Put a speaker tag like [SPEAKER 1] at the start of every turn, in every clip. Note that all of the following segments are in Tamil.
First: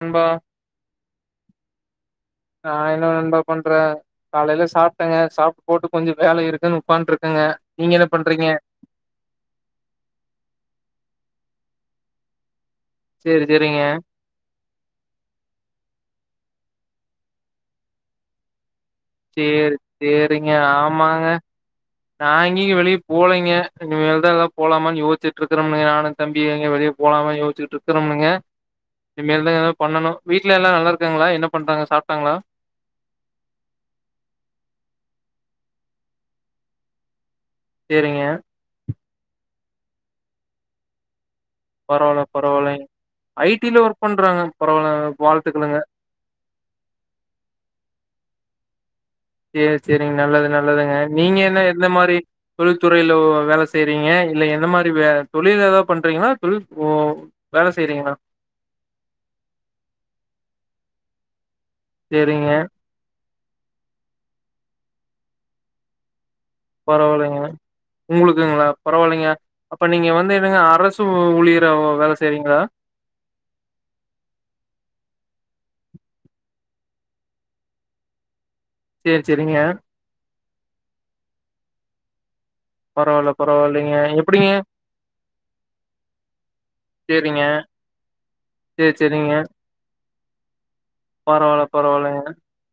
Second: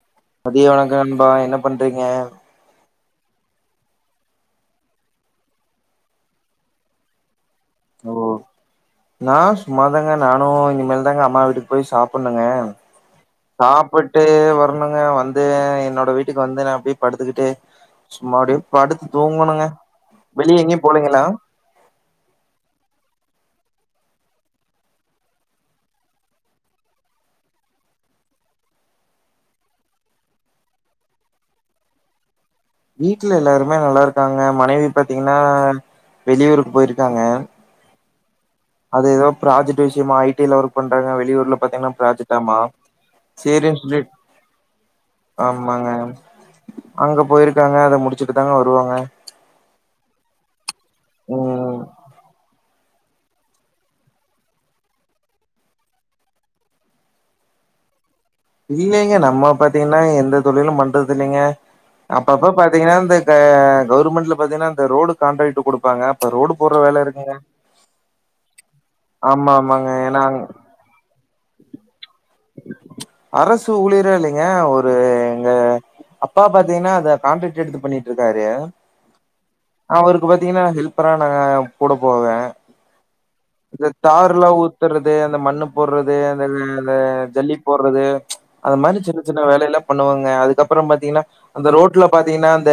[SPEAKER 1] நண்பா
[SPEAKER 2] மதிய வணக்கோ நண்பா என்ன பண்றீங்க
[SPEAKER 1] நா என்ன நண்பா பண்றே காலைல சாப்ட்டங்க சாப்ட்டு போட்டு கொஞ்சோ வேல இருக்குனு உக்கான்ட்ருக்கங்க நீங்க என்ன பண்றீங்க
[SPEAKER 2] நா சும்மாதாங்க நானு இனிமேல் தாங்க அம்மா வீட்டுக்கு போய் சாப்புண்ணுங்க
[SPEAKER 1] சேரி சேரிங்க
[SPEAKER 2] சாப்புட் டு வர்ணுங்க வந்து என்னோட வீட்டுக்கு வந்து நா அப்டே படுத்துக்கிட்டே சும்மா அப்டே படுத் தூங்குணுங்க
[SPEAKER 1] சேரி சேரிங்க
[SPEAKER 2] வெளிய எங்கியு போலிங்களா
[SPEAKER 1] ஆமாங்க நா எங்கியு வெளிய போலிங்க இனிமேல்தா எதா போலாமான் யோச்சிட்ருக்குறமே யானு தம்பி எங்க வெளிய போலாமா யோச்சுட்ருக்கரும்முங்க இனிமேல்தா எதா பண்ணணு வீட்ல எல்லா நல்லாருக்காங்களா என்ன பண்றாங்க சாப்ட்டாங்ளா
[SPEAKER 2] வீட்ல எல்லாருமே நல்லாருக்காங்க மனைவி பாத்தீங்னா வெளியூருக்கு போயிருக்காங்க
[SPEAKER 1] சேரிங்க
[SPEAKER 2] அது எதோ ப்ராஜெக்ட் விஷ்யமா ஐ டி ல ஒர்க் பண்றாங்க வெளியூர்ல பாத்தீங்னா
[SPEAKER 1] பரவால்ல
[SPEAKER 2] ப்ராஜெக்டாமா
[SPEAKER 1] பரவால்லைங்க ஐ டி ல
[SPEAKER 2] சேரின்
[SPEAKER 1] ஒர்க்
[SPEAKER 2] சொல்லிட்
[SPEAKER 1] பண்றாங்க பரவால்ல வாழ்த்துக்களுங்க
[SPEAKER 2] ஆமாங்க அங்க போயிருக்காங்க அத முடிச்சுட்டு தாங்க வருவாங்க
[SPEAKER 1] சேரி சேரிங்க நல்லது நல்லதுங்க நீங்க என்ன
[SPEAKER 2] ம்
[SPEAKER 1] எந்த மாரி தொழில்துறைலோ வேல செய்றீங்க இல்ல எந்தமாரி வே தொழில் எதா பண்றிங்களா தொழில் ஓ வேல செய்றிங்ளா
[SPEAKER 2] இல்லைங்க நம்ம பாத்தீங்னா எந்த தொழிலு பண்றதில்லைங்க
[SPEAKER 1] சேரிங்க
[SPEAKER 2] அப்பப்ப பாத்தீங்னா இந்த ந்த கவர்மெண்ட்ல பாத்தீன்னா அந்த ரோடு காண்ட்ராக்ட் குடுப்பாங்க அப்ப ரோடு போடுற வேல இருக்குங்க
[SPEAKER 1] பரவால்லைங்க உங்களுக்குங்ளா பரவால்லைங்க
[SPEAKER 2] ஆமா
[SPEAKER 1] அப்ப
[SPEAKER 2] ஆமாங்க
[SPEAKER 1] நீங்க
[SPEAKER 2] ஏன்னா
[SPEAKER 1] வந்து என்னங்க அரஸ் சு ஊழியராவு வேல செய்றீங்ளா
[SPEAKER 2] அரசு ஊழியரா இல்லிங்க ஒரு எங்க அப்பா பாத்தீங்னா அத கான்ட்ரக்ட் எடுத்து பண்ணிட்ருக்காரு
[SPEAKER 1] சேர் செரிங்க
[SPEAKER 2] அவருக்கு பாத்தீங்னா ஹெல்பரா நா கூட போவே
[SPEAKER 1] பரவால்ல
[SPEAKER 2] இந்த
[SPEAKER 1] பரவால்லைங்க.
[SPEAKER 2] தார்ல்லா
[SPEAKER 1] எப்டிங்க?
[SPEAKER 2] ஊத்துறது அந்த மண்ணு போர்றது அந்த அது
[SPEAKER 1] சேரிங்க.
[SPEAKER 2] ஜல்லி போர்றது அத
[SPEAKER 1] சேரி
[SPEAKER 2] மாரி சின்ன
[SPEAKER 1] சேரிங்க.
[SPEAKER 2] சின்ன வேலையெல்லா பண்ணுவேங்க அதுக்கப்றோ பாத்தீங்னா
[SPEAKER 1] பரவால்ல
[SPEAKER 2] அந்த ரோட்ல
[SPEAKER 1] பரவால்லங்க.
[SPEAKER 2] பாத்தீங்னா அந்த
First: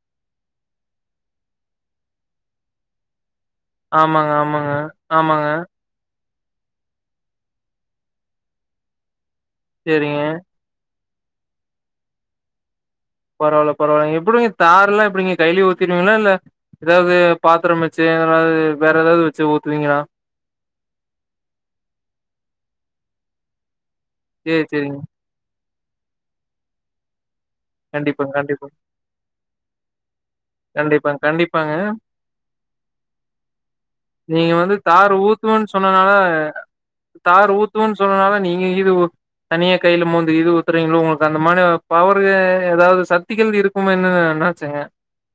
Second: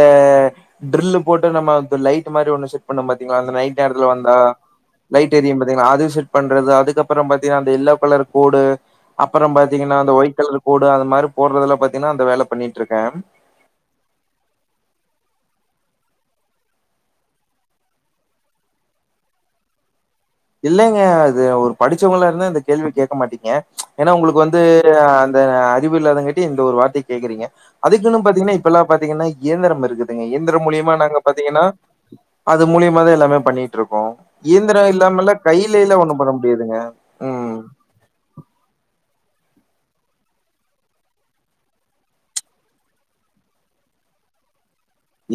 [SPEAKER 2] ட்ரில்லு போட்டு நம்ம க லைட் மாரி ஒன்னு செட் பண்ணோ பாத்தீங்களா அந்த நை நேரத்துல
[SPEAKER 1] ஆமாங்க
[SPEAKER 2] வந்தா
[SPEAKER 1] ஆமாங்க.
[SPEAKER 2] லைட்
[SPEAKER 1] ஆமாங்க.
[SPEAKER 2] எரியு பாத்தீங்லா அது செட் பண்றது அதுக்கப்றோ பாத்தீனா அந்த எல்லோ கலர் கோடு அப்றோ பாத்தீங்னா அந்த
[SPEAKER 1] சேரிங்க.
[SPEAKER 2] ஒயிட் கலர் கோடு அந்த மாரி போட்றதுலா பாத்தீங்னா அந்த வேல பண்ணிட்ருக்கே
[SPEAKER 1] பரவால பரவால எப்டிங்க தார்லா எப்டிங்க கைலே ஊத்திருவீங்ளா இல்ல எதாது பாத்திரம் வச்சு எதாது வேற எதாது வச்சு ஊத்துவிங்களா
[SPEAKER 2] இல்லைங்க அது ஒரு படிச்சவங்களா இருந்தா இந்த கேள்வி கேக்க மாட்டீங்க ஏனா உங்களுக்கு வந்து
[SPEAKER 1] சேரி சேரிங்க
[SPEAKER 2] அந்த அறிவு இல்லாதங்கட்டி இந்த ஒரு வார்த்தைய கேக்குறீங்க அதுக்குன்னு
[SPEAKER 1] கண்டிப்பாங்க
[SPEAKER 2] பாத்தீங்னா
[SPEAKER 1] கண்டிப்பா
[SPEAKER 2] இப்பெல்லா பாத்தீங்னா இயந்திரம் இருக்கு நீங்க இயந்திரம் மூலியமா
[SPEAKER 1] கண்டிப்பாங்க
[SPEAKER 2] நாங்க பாத்தீங்கன்னா
[SPEAKER 1] கண்டிப்பாங்க
[SPEAKER 2] அது மூலியமா தா எல்லாமே பண்ணிட்ருக்கோ
[SPEAKER 1] நீங்க வந்து
[SPEAKER 2] இயந்திரம் இல்
[SPEAKER 1] தார் ஊத்துவன் சொன்னனால தார்
[SPEAKER 2] ம்
[SPEAKER 1] ஊத்துவன் சொன்னனால நீங்க இது தனியா கைல மோந்து இது ஊத்துறீங்களோ உங்களுக்கு அந்த மாரி பவரு எதாவது சக்திகள் இருக் க்குமேன்னு நெனச்சங்க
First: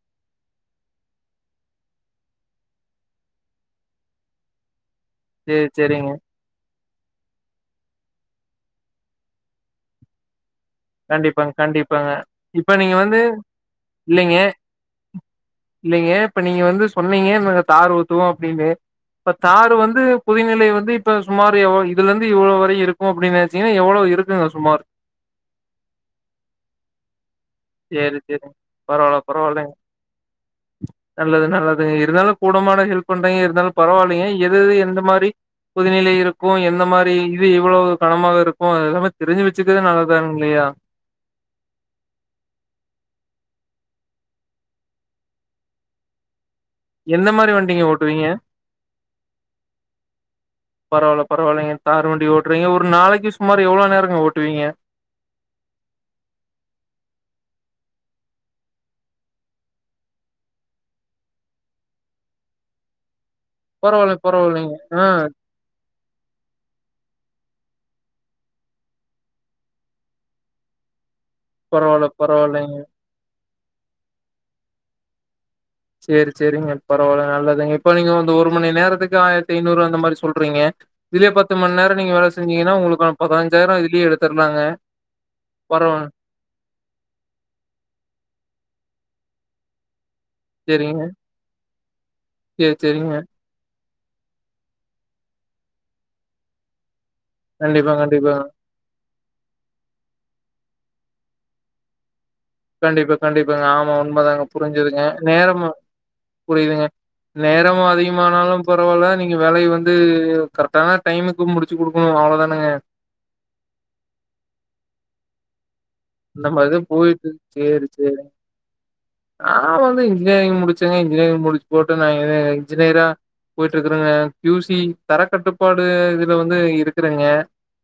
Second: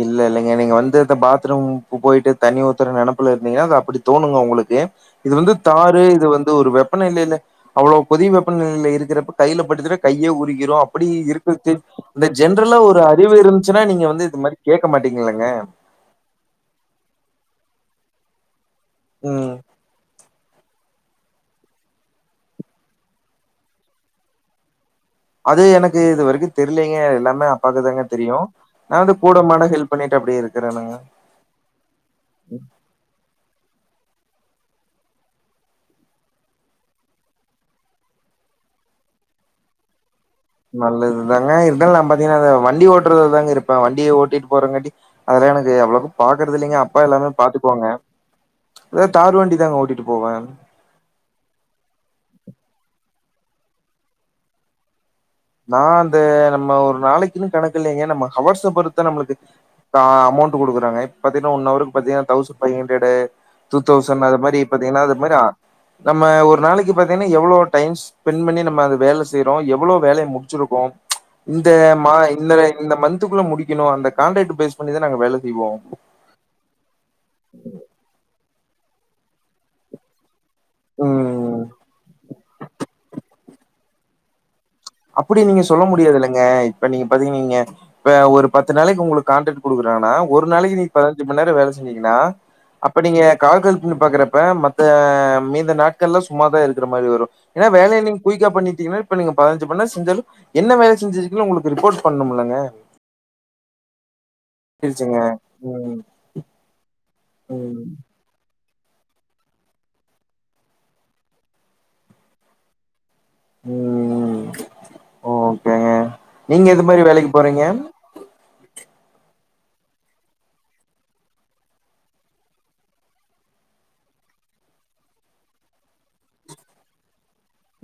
[SPEAKER 2] இல்ல இல்லைங்க நீங்க வந்து அ பாத்ரூம் போயிட்டு தண்ணி ஊத்துற நெனைப்புல இருந்தீங்கன்னா அது அப்டி தோணுங்க உங்களுக்கு இது வந்து
[SPEAKER 1] சேரி
[SPEAKER 2] தாரு
[SPEAKER 1] சேரிங்க
[SPEAKER 2] இது வந் அது ஒரு வெப்பநிலையில அவ்வளோ கொதி வெப்பநிலையில இருக்கிற கையில பட்டுச்சுன்னா கையே உருகிரு அப்ப அப்படி
[SPEAKER 1] கண்டிப்பாங்க
[SPEAKER 2] இருக்கு
[SPEAKER 1] கண்டிப்பாங்க
[SPEAKER 2] இந்த
[SPEAKER 1] இப்ப
[SPEAKER 2] ஜென்ரலா
[SPEAKER 1] நீங்க
[SPEAKER 2] ஒரு
[SPEAKER 1] வந்து
[SPEAKER 2] அறிவு இருந்துச்சுன்னா நீங்க வந்து இது மாரி கேட்க மாட்டிங்களங்க
[SPEAKER 1] இல்லங்க இப்ப நீங்க வந்து சொன்னீங்க நாங்க தார் ஊத்துவோ அப்படின்னு இப்ப
[SPEAKER 2] ம்.
[SPEAKER 1] தார் வந்து கொதிநிலை வந்து இப்போ சுமார் எவ்ளோ இதுல இருந்து இவ்வளோ வரை இருக்கு அப்டி நெனச்சிங்க எவ்வளோ இருக்குங்க சுமார்
[SPEAKER 2] அது எனக்கு இது வரைக்கு தெர்லங்க எல்லாமே பாத்துதாங்க
[SPEAKER 1] சேரி
[SPEAKER 2] தெரியு
[SPEAKER 1] சேரிங்க
[SPEAKER 2] நா வந்து
[SPEAKER 1] பரவால்ல பரவால்லைங்க
[SPEAKER 2] கூடமாட ஹெல்ப் பண்ணிட்டு அப்டியே இருக்குறனுங்க
[SPEAKER 1] நல்லது நல்லதுங்க இருந்தாலு கூடமாட ஹெல்ப் பண்றீங்க இருந்தாலு பரவால்லைங்க எது எது எந்த மாரி புதிநிலை இருக்கு எந்ந மாரி இது இவ்வளவு கணமாக இருக்கு அதவத் தெரிஞ்சு வச்சுக்குரது நல்ல தான் இல்லையா
[SPEAKER 2] நல்லதுதாங்க இருந்தாலு நாம் பாத்தீங்கன்னா அத வண்டி ஓட்டுறதுதாங்க இருப்பே வண்டிய ஓட்டிட்டு போறேங்காட்டி அதெல்லா எனக்கு அவ்வளவு பாக்குறது இல்லெங்கப் அப்பா
[SPEAKER 1] எந்த
[SPEAKER 2] எல்லாமே
[SPEAKER 1] மாரி வண்டிங்க
[SPEAKER 2] பாத்துக்குவாங்க
[SPEAKER 1] ஓட்டுவீங்க
[SPEAKER 2] அதா தார்வண்டி தாங்க ஓட்டிட்டு போவே
[SPEAKER 1] பரவால பரவால்லைங்க தார் வண்டி ஓட்டுறீங்க ஒரு நாளைக்கு சுமார் எவ்ளோ நேரங்க ஓட்டுவீங்க
[SPEAKER 2] நா அந்த நம்ம ஒரு நாளைக்குன்னு கணக்கு இல்லைங்க நம்ம ஹவர்ஸ் பொறுத்தா நம்மளுக்கு ஆ அமௌண்ட் குடுக்குறாங்க இப்ப பாத்தங்கன்னா ஒன் ஹவர்க்கு பாத்தீங்கன்னா தௌசண்ட் பைவ் ஹண்ரடு டூ
[SPEAKER 1] பரவால்ல
[SPEAKER 2] தௌசண்ட் அது மாதிரி
[SPEAKER 1] பரவால்லைங்க ஆ
[SPEAKER 2] பாத்தீங்கன்னா அது மாதிரி நம்ம ஒரு நாளைக்கு பாத்தீங்கன்னா எவ்ளோ டைம் ஸ்பெண்ட் பண்ணி நம்ம அத வேல செய்யிறோ எவ்வளவு வேல முடிச்சிருக்கோ ம்ச் இந்த
[SPEAKER 1] பரவால்ல
[SPEAKER 2] மா இந்த
[SPEAKER 1] பரவால்லைங்க
[SPEAKER 2] இந்த மன்துக்குள்ள முடிக்கணு அந்த கான்டரேட்டு பேஸ் பண்ணிதா நாங்க வேல செய்வோ
[SPEAKER 1] சேரி சேரிங்க பரவால நல்லதுங்க இப்ப நீங்க வந்து ஒரு மணி நேரத்துக்கு ஆயிரத்து ஐநூறுவா அந்த மாரி சொன் சொல்றீங்க இதுலயே பத்து
[SPEAKER 2] ம்
[SPEAKER 1] மணி நேரம் நீங்க வேலை செஞ்சீங்கன்னா உங்களுக்கு பதினஞ்சாயிரோ இதுலேயே எடுத்துர்லாங்க
[SPEAKER 2] அப்படி நீங்க சொல்ல
[SPEAKER 1] பரவால்ல
[SPEAKER 2] முடியாதுல்ல ங்க இப்ப நீங்க பாத்தீங்கீங்க இப்ப ஒரு பத்து நாளைக்கு உங்களுக்கு காண்ட்ராக்ட் குடுக்குறனா ஒரு நாளைக்கு நீங்க
[SPEAKER 1] சேரிங்க
[SPEAKER 2] பதினஞ்சு மணி நேரோ வேல செஞ்சீங்கன்னா
[SPEAKER 1] சேரி
[SPEAKER 2] அப்ப
[SPEAKER 1] சேரிங்க
[SPEAKER 2] நீங்க கால்குலேட் பண்ணி பாக்குறப்ப மத்த மீத இந்த நாட்கள்ல சும்மாதா இருக்கிற மாரி வரு ஏன்ன
[SPEAKER 1] கண்டிப்பா
[SPEAKER 2] வேலைய நீங்க
[SPEAKER 1] கண்டிப்பாங்க
[SPEAKER 2] குயிக்கா பண்ணிட்டீங்கன்னா இப்ப நீங்க பதினை பண்ண செஞ்சாலுஎன்ன வேல செஞ்சிருக்கனு உங்களுக்கு ரிப்போர்ட் பண்ணனு இல்லங்க
[SPEAKER 1] கண்டிப்பா கண்டிப்பாங்க ஆமா உண்மைதாங்க புரிஞ்சதுங்க
[SPEAKER 2] புரிச்சுங்க
[SPEAKER 1] நேரம
[SPEAKER 2] ம்
[SPEAKER 1] புரியுதுங்க நேரமு
[SPEAKER 2] ம்
[SPEAKER 1] அதிகமானாலு பரவால்ல நீங்க வேலய வந்து கரெக்டான டைமுக்கு முடிச்சு கொடுக்கணு அவ்வளோதானங்க
[SPEAKER 2] உம் ஓக்கேங்க
[SPEAKER 1] இந்த மாதிரி தா போயிட்டு இருக்கு சேரி சேரி நா அப்போ வந்து இன்ஜினியரிங் முடிச்சங்க இன்ஜினியரிங் முடிச்சு போட்டு நா இன்ஜினியரா போயிட்டு இருக்குறங்க கியூசி தர கட்டுப்பாடு இதுல வந்து இருக்குறங்க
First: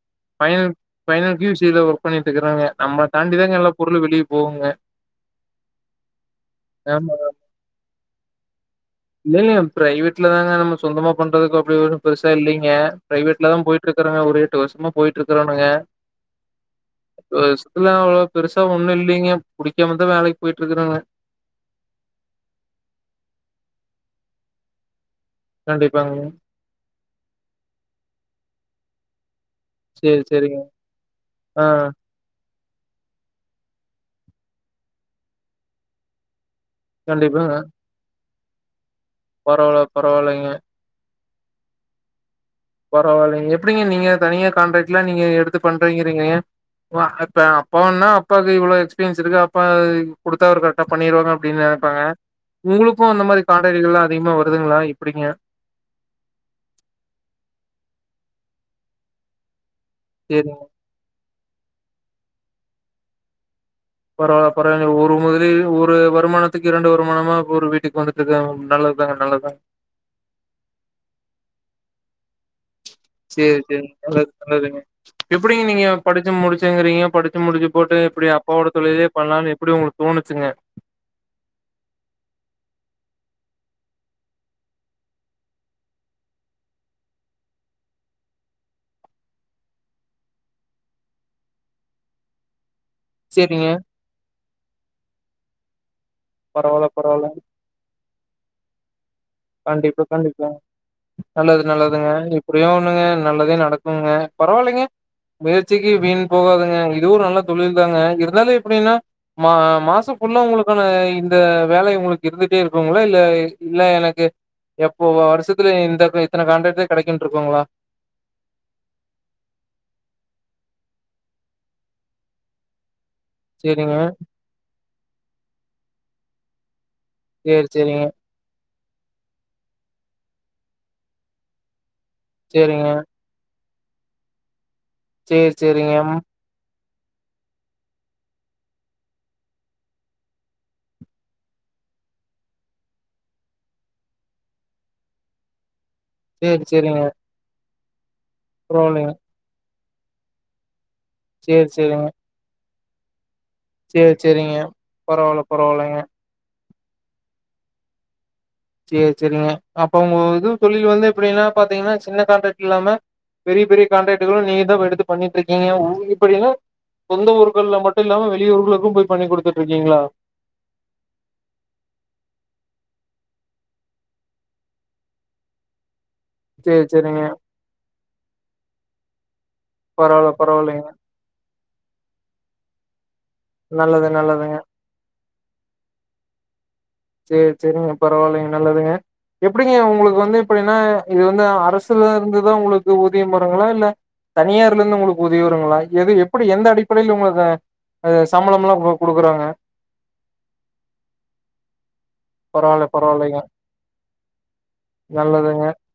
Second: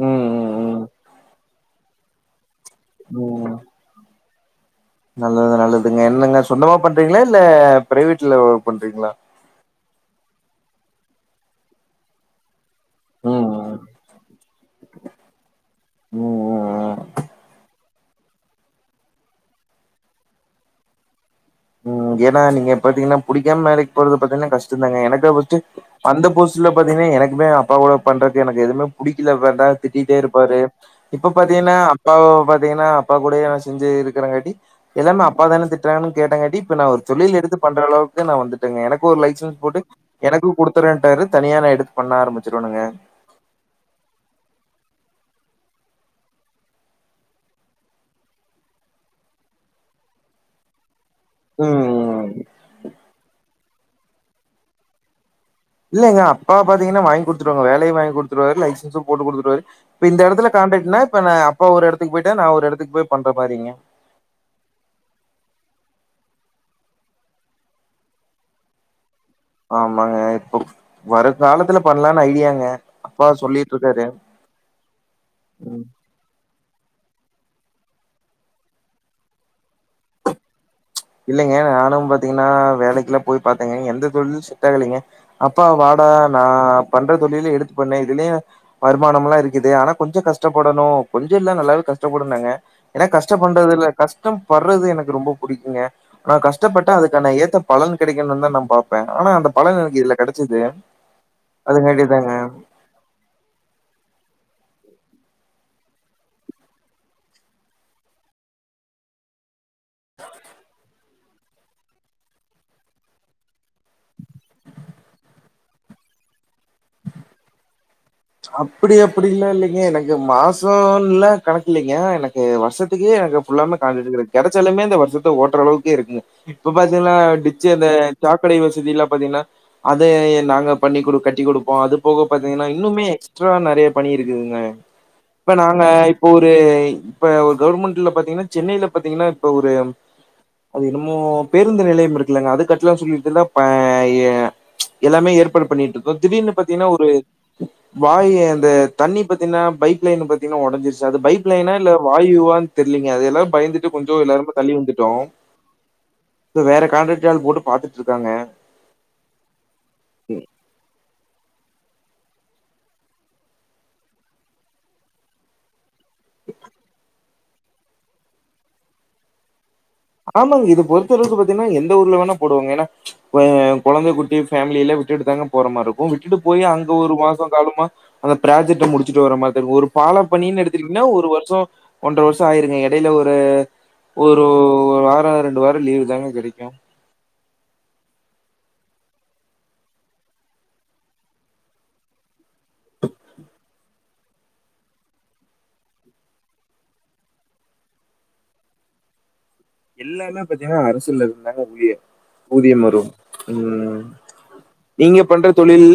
[SPEAKER 2] ம் ம் ம்
[SPEAKER 1] பைனல் கி யூ சி ல ஒர்க் பண்ணிட்டு இருக்குறங்க நம்மள
[SPEAKER 2] ம்
[SPEAKER 1] தாண்டிதாங்க எல்லா பொருளு வெளியில போகுங்க
[SPEAKER 2] நல்லது நல்லதுங்க என்னங்க சொந்தமா
[SPEAKER 1] அ.
[SPEAKER 2] பண்றீங்களா இல்ல பிரைவேட்ல ஒர்க் பண்றீங்களா
[SPEAKER 1] இல்ல இல்லங்க பிரைவேட்ல தாங்க நம்ம சொந்தமா பண்றதுக்கு அப்படி ஒன்னு பெருசா இல்லைங்க
[SPEAKER 2] ம்
[SPEAKER 1] பிரைவேட்ல தா
[SPEAKER 2] ம்
[SPEAKER 1] போயிட்டு இருக்கறாங்க ஒரு எட்டு வருஷமா போயிட்டு இருக்கறானுங்க
[SPEAKER 2] ம் ம்
[SPEAKER 1] இதுல அவ்வளோ பெருசா ஒண்ணு இல்லைங்க புடிக்காமதா வேலைக்கு போயிட்டு இருக்குறங்க
[SPEAKER 2] உம் ஏன்னா நீங்க பாத்தீங்கன்னா பிடிக்காம வே லக்கு போறது பாத்தீங்கன்னா கஷ்டோ தாங்க எனக்கு ஃபர்ஸ்ட்டு
[SPEAKER 1] கண்டிப்பாங்க
[SPEAKER 2] அந்த போஸ்ட் ஆக்சுவலா பாத்தீங்கன்னா எனக்குமே அப்பாட பண்றதுக்கு எதுமே பிடிக்கல வேண்ட திட்டிட்டே
[SPEAKER 1] சரி
[SPEAKER 2] இருப்பாரு
[SPEAKER 1] சரிங்க
[SPEAKER 2] இப்ப
[SPEAKER 1] ஆ
[SPEAKER 2] பாத்தீங்கன்னா அப்பா பாத்தீங்கன்னா அப்பா கூட ந செஞ்சு இருக்கங்காட்டி எல்லாமே அப்பா தானே திட்டுறாங்கன்னு கேட்டங்காட்டி இப்ப நா ஒரு தொழில
[SPEAKER 1] கண்டிப்பாங்க
[SPEAKER 2] எடுத்து பண்ற அளவுக்கு நா வந்துட்டேங்க எனக்கு ஒரு லைசன்ஸ் போட்டு
[SPEAKER 1] பரவால்ல
[SPEAKER 2] எனக்கு
[SPEAKER 1] பரவால்லைங்க
[SPEAKER 2] கொடுத்த குடுத்தர்ரேன்டாரு தனியா நா எடுத்து பண்ண ஆரம்பிச்சிருவனுங்க
[SPEAKER 1] பரவாலைங்க எப்படிங்க நீங்க தனியா கான்ட்ராக்ட் எல்லா எடுத்து நீங்க எடுத்து பண்றீங்கிறீங்க ப்ப இப்ப அப்பானா அப்பாவுக்கு இவ்ளோ எக்ஸ்பீரியன்ஸ் இருக்கு அப்பா குடுத்தா இருக்கார் ட பண்ணிருவாங்க அப்டின்னு நினைப்பாங்க
[SPEAKER 2] ம்
[SPEAKER 1] உங்களுக்கும் அந்த மாரி பாடவிகல்லாம் அதிகமா வருதுங்களா எப்டிங்க
[SPEAKER 2] இல்லங்க அப்பா பாத்தீங்கன்னா வாங்கி கொடுத்துருவாங்க வேலையும் வாங்கி குடுத்துருவாரு லைசன்ஸும் போட்டுக் குடுத்துருவாரு இப்ப இந்த
[SPEAKER 1] சரிங்க
[SPEAKER 2] இடத்துல கான்டாராக்ட்னா இப்ப ந அப்பா ஒரு இடத்துக்கு போயிட்டா நான் ஒரு இடத்துக்கு போய் பண்ற மாறீங்க
[SPEAKER 1] பரவாய் பரவாய் ஒரு முதலி ஒரு வருமானத்துக்கு இரண்டு வருமானமா ஒரு வீட்டுக்கு வந்து இதான் நல்லதுதா நல்லதான்
[SPEAKER 2] ஆமாங்க இப்ப வர காலத்துல பண்ணலான்னு ஐடியாங்க அப்பா
[SPEAKER 1] சேரி சேரி
[SPEAKER 2] சொல்லிட்ருக்காரு
[SPEAKER 1] நல்லது நல்லதுங்க எப்டிங்க
[SPEAKER 2] ம்
[SPEAKER 1] நீங்க படிச்சு முடிச்சுங்கிறீங்க படிச்சு முடிச்சு போட்டு எப்டி அப்பாவோட தொழிலே பண்ணலாம்னு எப்டி உங்களுக்கு தோணுச்சுங்க
[SPEAKER 2] இல்லைங்க நானும் பாத்தீங்கன்னா வேலைக்குல்லாம் போய் பாத்தேங்க எந்த தொழிலு செட் ஆகலைங்க அப்பா வாடா நான் பண்ற தொழில எடுத்து பண்ணு இதுலயும் வருமானம்லாம் இருக்குது ஆனா கொஞ்சோ கஷ்டப்படணும் கொஞ்சோ இல்ல நல்லாவே கஷ்டப்படுனாங்க ஏன்னா கஷ்ட
[SPEAKER 1] சரிங்க.
[SPEAKER 2] பண்றது இல் கஷ்டம் படுறது எனக்கு ரொம்ப புடிக்குங்க ஆனா
[SPEAKER 1] பரவால்ல
[SPEAKER 2] கஷ்டப்பட்டா
[SPEAKER 1] பரவால்ல.
[SPEAKER 2] அதுக்கான ஏத்த பலன் கிடைக்கணுந்தா நான் பாப்பேன் ஆனா அந்
[SPEAKER 1] கண்டிப்பா கண்டிப்பா நல்லது நல்லதுங்க
[SPEAKER 2] அதுங்காட்டிதாங்க
[SPEAKER 1] இப்டியும் பங்க நல்லதே நடக்குங்க பரவாயில்லைங்க முயற்சிக்கு வீண் போகாதுங்க இதுவும் நல்ல தொழில் தாங்க இருந்தாலும் எப்டின்னா மா மாசம் புல்ல உங்களுக்கான இந்த வேலை உங்களுக்கு இருந்துட்டே இருக்குங்களா இல்ல இல்ல எனக்கு எப்போ வருஷத்துல இந்த இத்தனை கான்ட்ரக்ட்டு கிடைக்கன்ட்டு இருக்கோங்களா
[SPEAKER 2] அப்டி அப்டி இல்ல இல்லைங்க எனக்கு மாசம்ல்ல கணக்கு இல்லலைங்க எனக்கு வருஷத்துக்கே எனக்கு ஃபுல்லாம
[SPEAKER 1] சேரிங்க
[SPEAKER 2] காண்ட்ரக்ட்ன்றது கிடைச்சாலமே இந்த வருஷத்தை ஓட்டுற அளவுக்கு இருக்குங்க இப்ப பாத்தீங்கன்னா
[SPEAKER 1] சேரி
[SPEAKER 2] டிச்சே அந்த
[SPEAKER 1] சேரிங்க
[SPEAKER 2] சாக்கடை வசதி எல்லாம் பாத்தீங்கன்னா அதை நாங்க பண்ணிடு கட்டி குடுப்போம் அது போக பாத்தீங்கன்னா
[SPEAKER 1] சேரிங்க
[SPEAKER 2] எக்ஸ்ட்ரா நறைய பணி இருக்குதுங்க இப்ப
[SPEAKER 1] சேரி
[SPEAKER 2] நாங்க
[SPEAKER 1] சேரிங்க ம்
[SPEAKER 2] இப்போ ஒரு ஒரு இப்ப ஒரு கவர்மெண்ட்ல பாத்தீங்கன்னா சென்னையில பாத்தீங்கன்னா இப்ப ஒரு அது என்னமோ பேருந்து நிலையம் இருக்குல்லங்க அது கட்டலாம் சொல்லிட்டு தான் ப எ எல்லாமே ஏற்பாடு பண்ணிட்டு இருக்கோம் திடீர்னு
[SPEAKER 1] சேரி
[SPEAKER 2] பாத்தீங்கன்னா
[SPEAKER 1] சேரிங்க
[SPEAKER 2] ஒரு வாயு அந்த
[SPEAKER 1] பரவாயில்லைங்க
[SPEAKER 2] தண்ணி பாத்தீங்கன்னா பைப் லைன் பாத்தீங்கன்னா உடைஞ்சிருச்சு அது
[SPEAKER 1] சேரி
[SPEAKER 2] பைப்லைனா இல்ல
[SPEAKER 1] சேரிங்க
[SPEAKER 2] வாயுவா தெரியலீங்க அது எல்லாம் பயந்துட்டு
[SPEAKER 1] சேரி
[SPEAKER 2] கொஞ்சோ
[SPEAKER 1] சேரிங்க
[SPEAKER 2] எல்லாருமே தள்ளி வந்துட்டோம்
[SPEAKER 1] பரவால்ல பரவால்லைங்க
[SPEAKER 2] இப்ப வேற கான்ட்ராக்ட ஆல் போட்டு பாத்துட்டு இருக்காங்க
[SPEAKER 1] சேர் சேரிங்க அப்ப உங்க இது தொழில் வந்து எப்டின்னா பாத்தீங்கன்னா சின்ன கான்ட்ராக்ட் இல்லாம பெரிய பெரிய காண்ட்ராக்டுகளும் நீங்க தான் எடுத்து பண்ணிட்டு இருக்கீங்க ஊயி அப்டின்னா சொந்த ஊர்கள்ல மட்டும் இல்லாம வெளிய ஊர்களுக்கும் போய் பண்ணி குடுத்துட்டு இருக்கீங்களா
[SPEAKER 2] ஆமாங்க இத பொறுத்தளவுக்கு பாத்தீங்கன்னா எந்த ஊர்ல வேணா போடுவோங்க ஏன்னா கொ கொழந்தை குட்டி ஃபேமிலிய எல்லாம் விட்டு தாங்க போற மார் இருக்கும் விட்டுட்டு போய்
[SPEAKER 1] சேரி
[SPEAKER 2] அங்க ஒரு
[SPEAKER 1] சேரிங்க
[SPEAKER 2] மாசம் காலமா அந்த பிர்ராஜெக்டை முடிச்சுட்டு வர மார் ஒரு பால
[SPEAKER 1] பரவால்ல
[SPEAKER 2] பணிணு
[SPEAKER 1] பரவால்லைங்க
[SPEAKER 2] எடுத்தக்கீங்கன்னா ஒரு வருஷம் ஒன்ற வரு ஷம் ஆயிருங்க இடையில ஒரு
[SPEAKER 1] நல்லது
[SPEAKER 2] ஒரு
[SPEAKER 1] நல்லதுங்க
[SPEAKER 2] ஒரு வாரம் ரெண்டு வாரம் லீவ் தாங்க கிடைக்கும்
[SPEAKER 1] சேரி சேரிங்க பரவாயில்லைங்க நல்லதுங்க எப்டிங்க உங்களுக்கு வந்து எப்டின்னா இது வந்து அரசு அரசுல இருந்துதான் உங்களுக்கு ஊதிய வருங்களா இல்ல தனியார்ல இருந்து உங்களுக்கு ஊதியம் வருங்களா எது எப்டி எந்த அடிப்படையில உங்களுக்கு அது சம்பளம்ல்லாம் குடுக்குறாங்க
[SPEAKER 2] எல்லாமே பாத்தீங்கன்னா அரசுல இருந்தாங்க ஊழியர்
[SPEAKER 1] பரவால்ல
[SPEAKER 2] ஊதியம் வரும்
[SPEAKER 1] பரவால்லைங்க
[SPEAKER 2] ம் நீங்க பண்ற
[SPEAKER 1] நல்லதுங்க
[SPEAKER 2] தொழில்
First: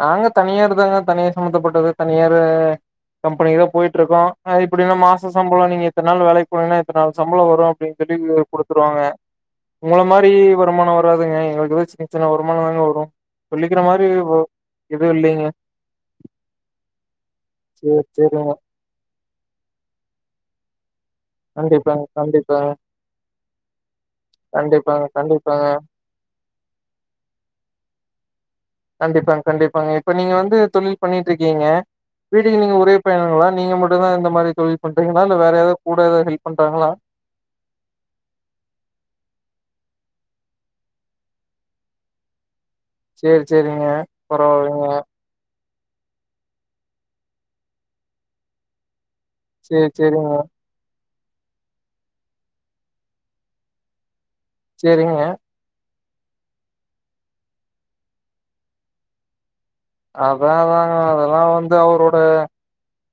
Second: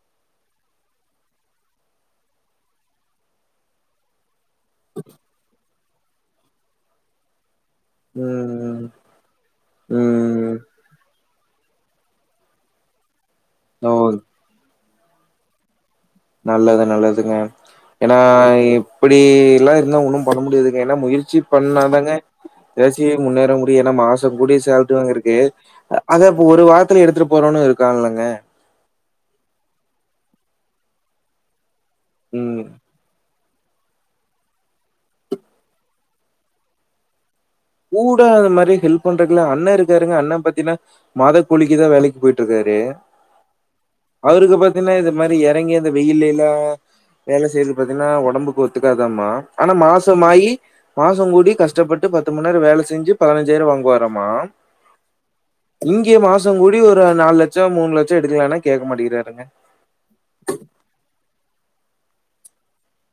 [SPEAKER 1] நாங்க தனியார் தாங்க தனியார் சம்ந்தப்பட்டது தனியார் கம்பெனி தான் போய்ட்டு இருக்கோம் அ இப்டின்னா மாச சம்பளம் நீங்க இத்தன நாள் வேலைக்கு போனீங்கன்னா எத்தனை நாள் சம்பளம் வரும் அப்டின்ட்டு சொல்லி
[SPEAKER 2] ம்
[SPEAKER 1] குடுத்துருவாங்க உங்கள மாரி
[SPEAKER 2] ம்
[SPEAKER 1] வருமானம் வராதுங்க எங்களுக்கு ஏதோ சின்ன சின்ன வருமானம் தாங்க வரு சொல்லிக்கிற
[SPEAKER 2] ஓ
[SPEAKER 1] மாரி வ எதுவு இல்லைங்க
[SPEAKER 2] நல்லது நல்லதுங்க
[SPEAKER 1] சேரி
[SPEAKER 2] ஏன்னா
[SPEAKER 1] சேரிங்க
[SPEAKER 2] இப் இப்புடியெல்லா இருந்தா ஒன்னு பண்ண முடியாதுங்க ஏன்னா முயற்சி
[SPEAKER 1] கண்டிப்பாங்க,
[SPEAKER 2] பண்ணாதாங்க
[SPEAKER 1] கண்டிப்பாங்க,
[SPEAKER 2] எதாசி முன்னேற முடியு என்னா மாசோ கூடிய சேலரி
[SPEAKER 1] கண்டிப்பாங்க,
[SPEAKER 2] அங்க இருக்கு
[SPEAKER 1] கண்டிப்பாங்க,
[SPEAKER 2] அ அத இப்போ ஒரு வாரத்துக்கு எடுத்துட்டு போறவன்னு இருக்காங்கல்லங்க
[SPEAKER 1] கண்டிப்பாங்க கண்டிப்பாங்க இப்ப நீங்க வந்து தொழில் பண்ணிட்டு இருக்கீங்க வீட்டுக்கு
[SPEAKER 2] ம்
[SPEAKER 1] நீங்க ஒரே பையனுங்ளா நீங்க மட் டு தா இந்த மாரி தொழில் பண்றீங்ளா இல்ல வேற யாராது கூட எதா ஹெல்ப் பண்றாங்ளா
[SPEAKER 2] கூட அந்த மாரி ஹெல்ப் பண்றக்குல்ல அண்ணே இருக்காருங்க அண்ணே பாத்தீங்கன்னா மாதக்கூலிக்குதா வேலைக்கு போயிட்டு இருக்காரு
[SPEAKER 1] சரி, சரிங்க.
[SPEAKER 2] அவருக்கு
[SPEAKER 1] பரவாயில்லங்க.
[SPEAKER 2] பாத்தீன்னா இது மாரி எறங்கி இந்த வெயிலயெல்லா வேல செய்றது பாத்தீங்கன்னா ஓடம்புக்கு ஒத்துக்காதாமா ஆனா
[SPEAKER 1] சரி,
[SPEAKER 2] மாசம்
[SPEAKER 1] சரிங்க,
[SPEAKER 2] ஆயி மாசம் கூடி கஷ்டப்பட்டு பத் பத்து மணிநேரோ வேல செஞ்சு பதினஞ்சாயிரம் வாங்கு வாராமா
[SPEAKER 1] சேரிங்க
[SPEAKER 2] இங்கே மாசங் கூடி ஒரு நாலு லட்சம் மூணு லட்சோ எடுக்கலானா கேட்க மாட்டிக்கிறாருங்க
[SPEAKER 1] அதா அதா தாங்க அதெல்லா வந்து அவரோட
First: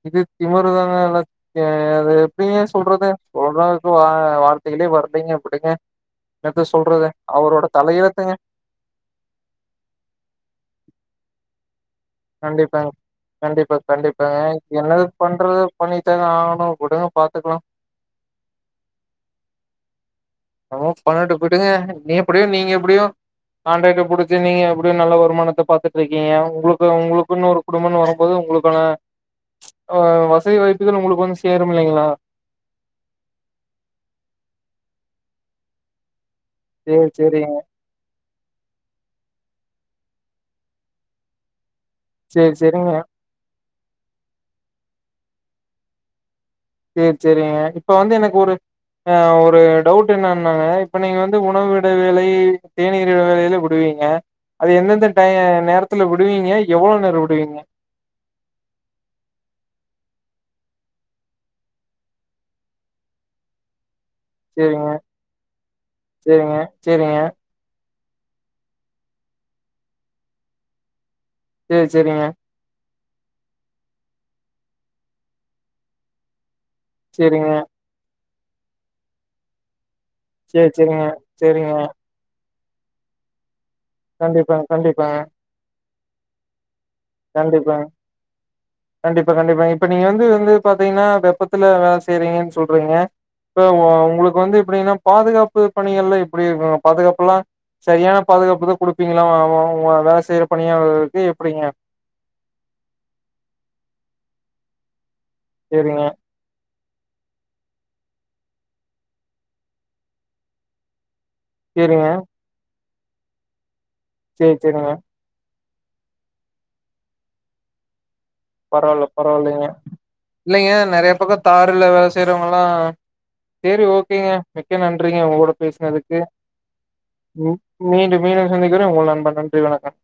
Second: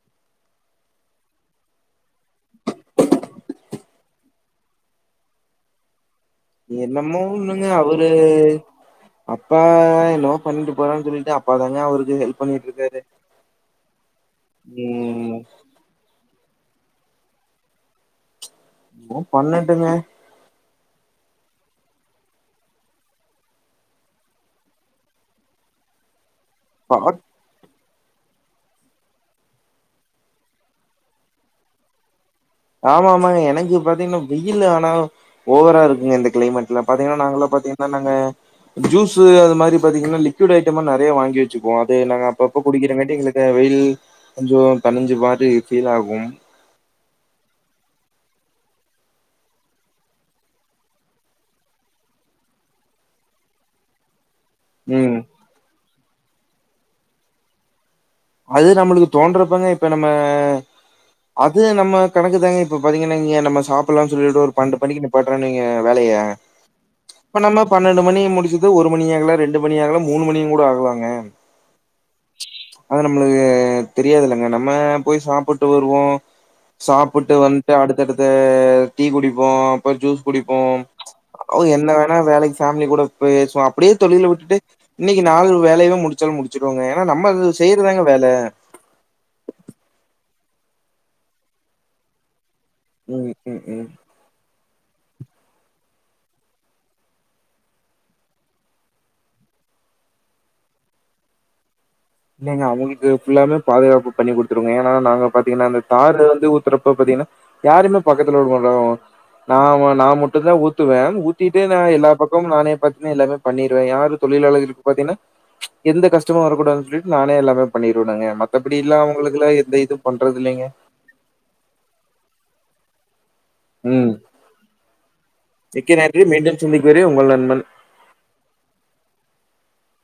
[SPEAKER 1] இது திமரு தாங்க இல்ல ஏ அது எப்டி சொல்றது சொல்றதுக்கு வா வார்த்தைகளே வர்லிங்க அப்டிங்க என்னத்த சொல்றது
[SPEAKER 2] என்னமோ
[SPEAKER 1] அவரோட
[SPEAKER 2] ஒண்ணுங்க
[SPEAKER 1] தலை
[SPEAKER 2] அவரு
[SPEAKER 1] ஏழுத்துங்க
[SPEAKER 2] அப்பா என்னவோ பண்ணிட்டு போறான் சொல்லிட்டு அப்பா தாங்க அவருக்கு ஹெல்
[SPEAKER 1] கண்டிப்பாங்க கண்டிப்பா கண்டிப்பாங்க என்னது
[SPEAKER 2] ம்
[SPEAKER 1] பண்றது பண்ணி தானை ஆவணு உடுங்க பாத்துக்லா
[SPEAKER 2] என்னமோ பண்ணட்டுங்க
[SPEAKER 1] என்னமோ பண்ணட்டு விடுங்க நீ எப்டியோ நீங்க எப்டியோ காண்ட்ரட்டை புடிச்சு நீங்க எப்டியு நல்ல வருமானத்த பாத்துட்டிருக்கீங்க உங்களுக்கு
[SPEAKER 2] பாத்
[SPEAKER 1] உங்களுக்குன்னு ஒரு குடும்பம்னு வரும்போது உங்களுக்கான அ வசதி வாய்ப்புகள் உங்களுக்கு வந்து சேரும் இல்லைங்ளா
[SPEAKER 2] ஆமா ஆமா எனக்கு பாத்தீங்கன்னா வெயில் ஆனா ஓவரா இருக்குங்க இந்த கிளைமேட் எங்கல
[SPEAKER 1] சேரி
[SPEAKER 2] பாத்தீங்கன்னா நாங்கள்லா
[SPEAKER 1] சேரிங்க
[SPEAKER 2] பாத்தீங்கான்னா நாங்க ஜூஸ்சு அது மாரி பாத்தீங்கன்னா லிக்விட் ஐட்டமா நறைய வாங்கி வெ வெச்சிக்குவோ அதே நாங்க
[SPEAKER 1] சேரி
[SPEAKER 2] அப்பப்ப
[SPEAKER 1] சேரிங்க
[SPEAKER 2] குடிக்கிறங்காட்டி எங்களுக்கு வெயில் கொஞ்சோ தனிஞ்ச மாரி ஃபீல் ஆகும்
[SPEAKER 1] சேர் சேரிங்க இப்ப வந்து எனக்கு ஒரு அ ஒரு டவுட் என்னனாங்க இப்ப நீங்க வந்து உணவு இடைவேலை தேநீர் இடைவேலை எதுல விடுவீங்க க அது எந்தெந்த
[SPEAKER 2] ம்
[SPEAKER 1] டை நேரத்துல விடுவீங்க எவ்ளோ நேரோ விடுவீங்க
[SPEAKER 2] அது நம்மளுக்கு தோன்றப்பங்க இப்ப நம்ம அது நம்ம கணக்கு தாங்க இப்ப பாத்தீங்கன்னா இங்க நம்ம சாப் சாப்புல்லா சொல்லிட்டு ஒரு பன்னெண்டு
[SPEAKER 1] சேரிங்க
[SPEAKER 2] மணிக்கு நிப்பாட்டுறோன்னு வெயிங்க வேலைய
[SPEAKER 1] சேரிங்க சேரிங்க
[SPEAKER 2] அப்ப நம்ம பன்னெண்டு மணி முடிச்சது ஒரு மணி ஆகலா ரெண்டு மணி ஆகலா மூணு மணியும் கூட ஆகலாங்க
[SPEAKER 1] சேரி சேரிங்க
[SPEAKER 2] அது நம்மளுக்கு தெரியாதுலங்க நம்ம போய் சாப்புட்டு வருவோ சாப்புட்டு
[SPEAKER 1] சேரிங்க
[SPEAKER 2] வந்துட்டு அடுத்தடுத்து டீ குடிப்போ அப்றோ ஜூஸ்
[SPEAKER 1] சேரி
[SPEAKER 2] குடிப்போம்
[SPEAKER 1] சேரிங்க
[SPEAKER 2] அது
[SPEAKER 1] சேரிங்க
[SPEAKER 2] என்ன வேணா வேலைக்கு ஃபேமிலி கூட பேசுவோ அப்டியே தொழில விட்டுட்டு
[SPEAKER 1] கண்டிப்பாங்க கண்டிப்பாங்க
[SPEAKER 2] இன்னிக்கி நால் வேலையவே முடிச்சாலு முடிச் சிருவோங்க ஏன்னா நம்ம இது
[SPEAKER 1] கண்டிப்பாங்க
[SPEAKER 2] செய்யறதுதாங்க வேல
[SPEAKER 1] கண்டிப்பா கண்டிப்பாங்க இப்ப நீங்க வந்து வந்து பாத்தீங்கன்னா வெப்பத்துல வேல செய்றீங்கன் சொல்றிங்க
[SPEAKER 2] ம்
[SPEAKER 1] இப்ப
[SPEAKER 2] ம் ம்
[SPEAKER 1] உங்களுக்கு வந்து அப்டின்னா பாதுகாப்பு பணிகள்லா எப்டி இருக்கு பாதுகாப்புல்லா சரியான பாதுகாப்பு தா குடுப்பீங்ளா உ உ உங்க வேல செய்ற பணியாலர்களுக்கு எப்டிங்க
[SPEAKER 2] இல்லைங்க அவங்கிட்ட புல்லாமே பாதுகாப்பு பண்ணி குடுத்துருங்க ஏன்னா நாங்க பாத்தீங்கன்னா அந்த
[SPEAKER 1] சேரிங்க
[SPEAKER 2] தாரு வந்து ஊத் போட்றப்ப பாத்தீங்கன்னா யாருமே பக்கத்துல வரமாட்டாங்கோ நா நா மட்டுந்தா ஊத்துவே ஊத் தீட்டே நா
[SPEAKER 1] சேரிங்க.
[SPEAKER 2] எல்லா பக்கமும் நானே பாத்தீங்கன்னா எல்லாமே பண்ணிடுவே யாரு
[SPEAKER 1] சேரி
[SPEAKER 2] தொழிலாளர்களுக்கு
[SPEAKER 1] சேரிங்க.
[SPEAKER 2] பாத்தீங்கன்னா எந்த கஷ்டமும் வர கூடாதுன்னு சொல்லிட்டு நானே எல்லாமே பண்ணிருவேனுங்க மத்தபடில்லா
[SPEAKER 1] பரவால்ல
[SPEAKER 2] அவங்களுக்குல்லா
[SPEAKER 1] பரவால்லைங்க
[SPEAKER 2] எந்த இது பண்றது இல்லைங்க
[SPEAKER 1] இல்லேங்கே நெறைய பக்கத் தாருல வேல செய்றவங்கல்லாம் சேரி
[SPEAKER 2] ம்
[SPEAKER 1] ஓகேங்க மிக்க நன்றிங்க உங்களோட பே
[SPEAKER 2] மிக்க நன்றி மீண்டும் சந்திக்கும் வரை உங்கள் நண்பன்
[SPEAKER 1] மீண்டும் மீண்டும் சந்திக்கிற வரை உங்கள் நண்பன் நன்றி வணக்கம்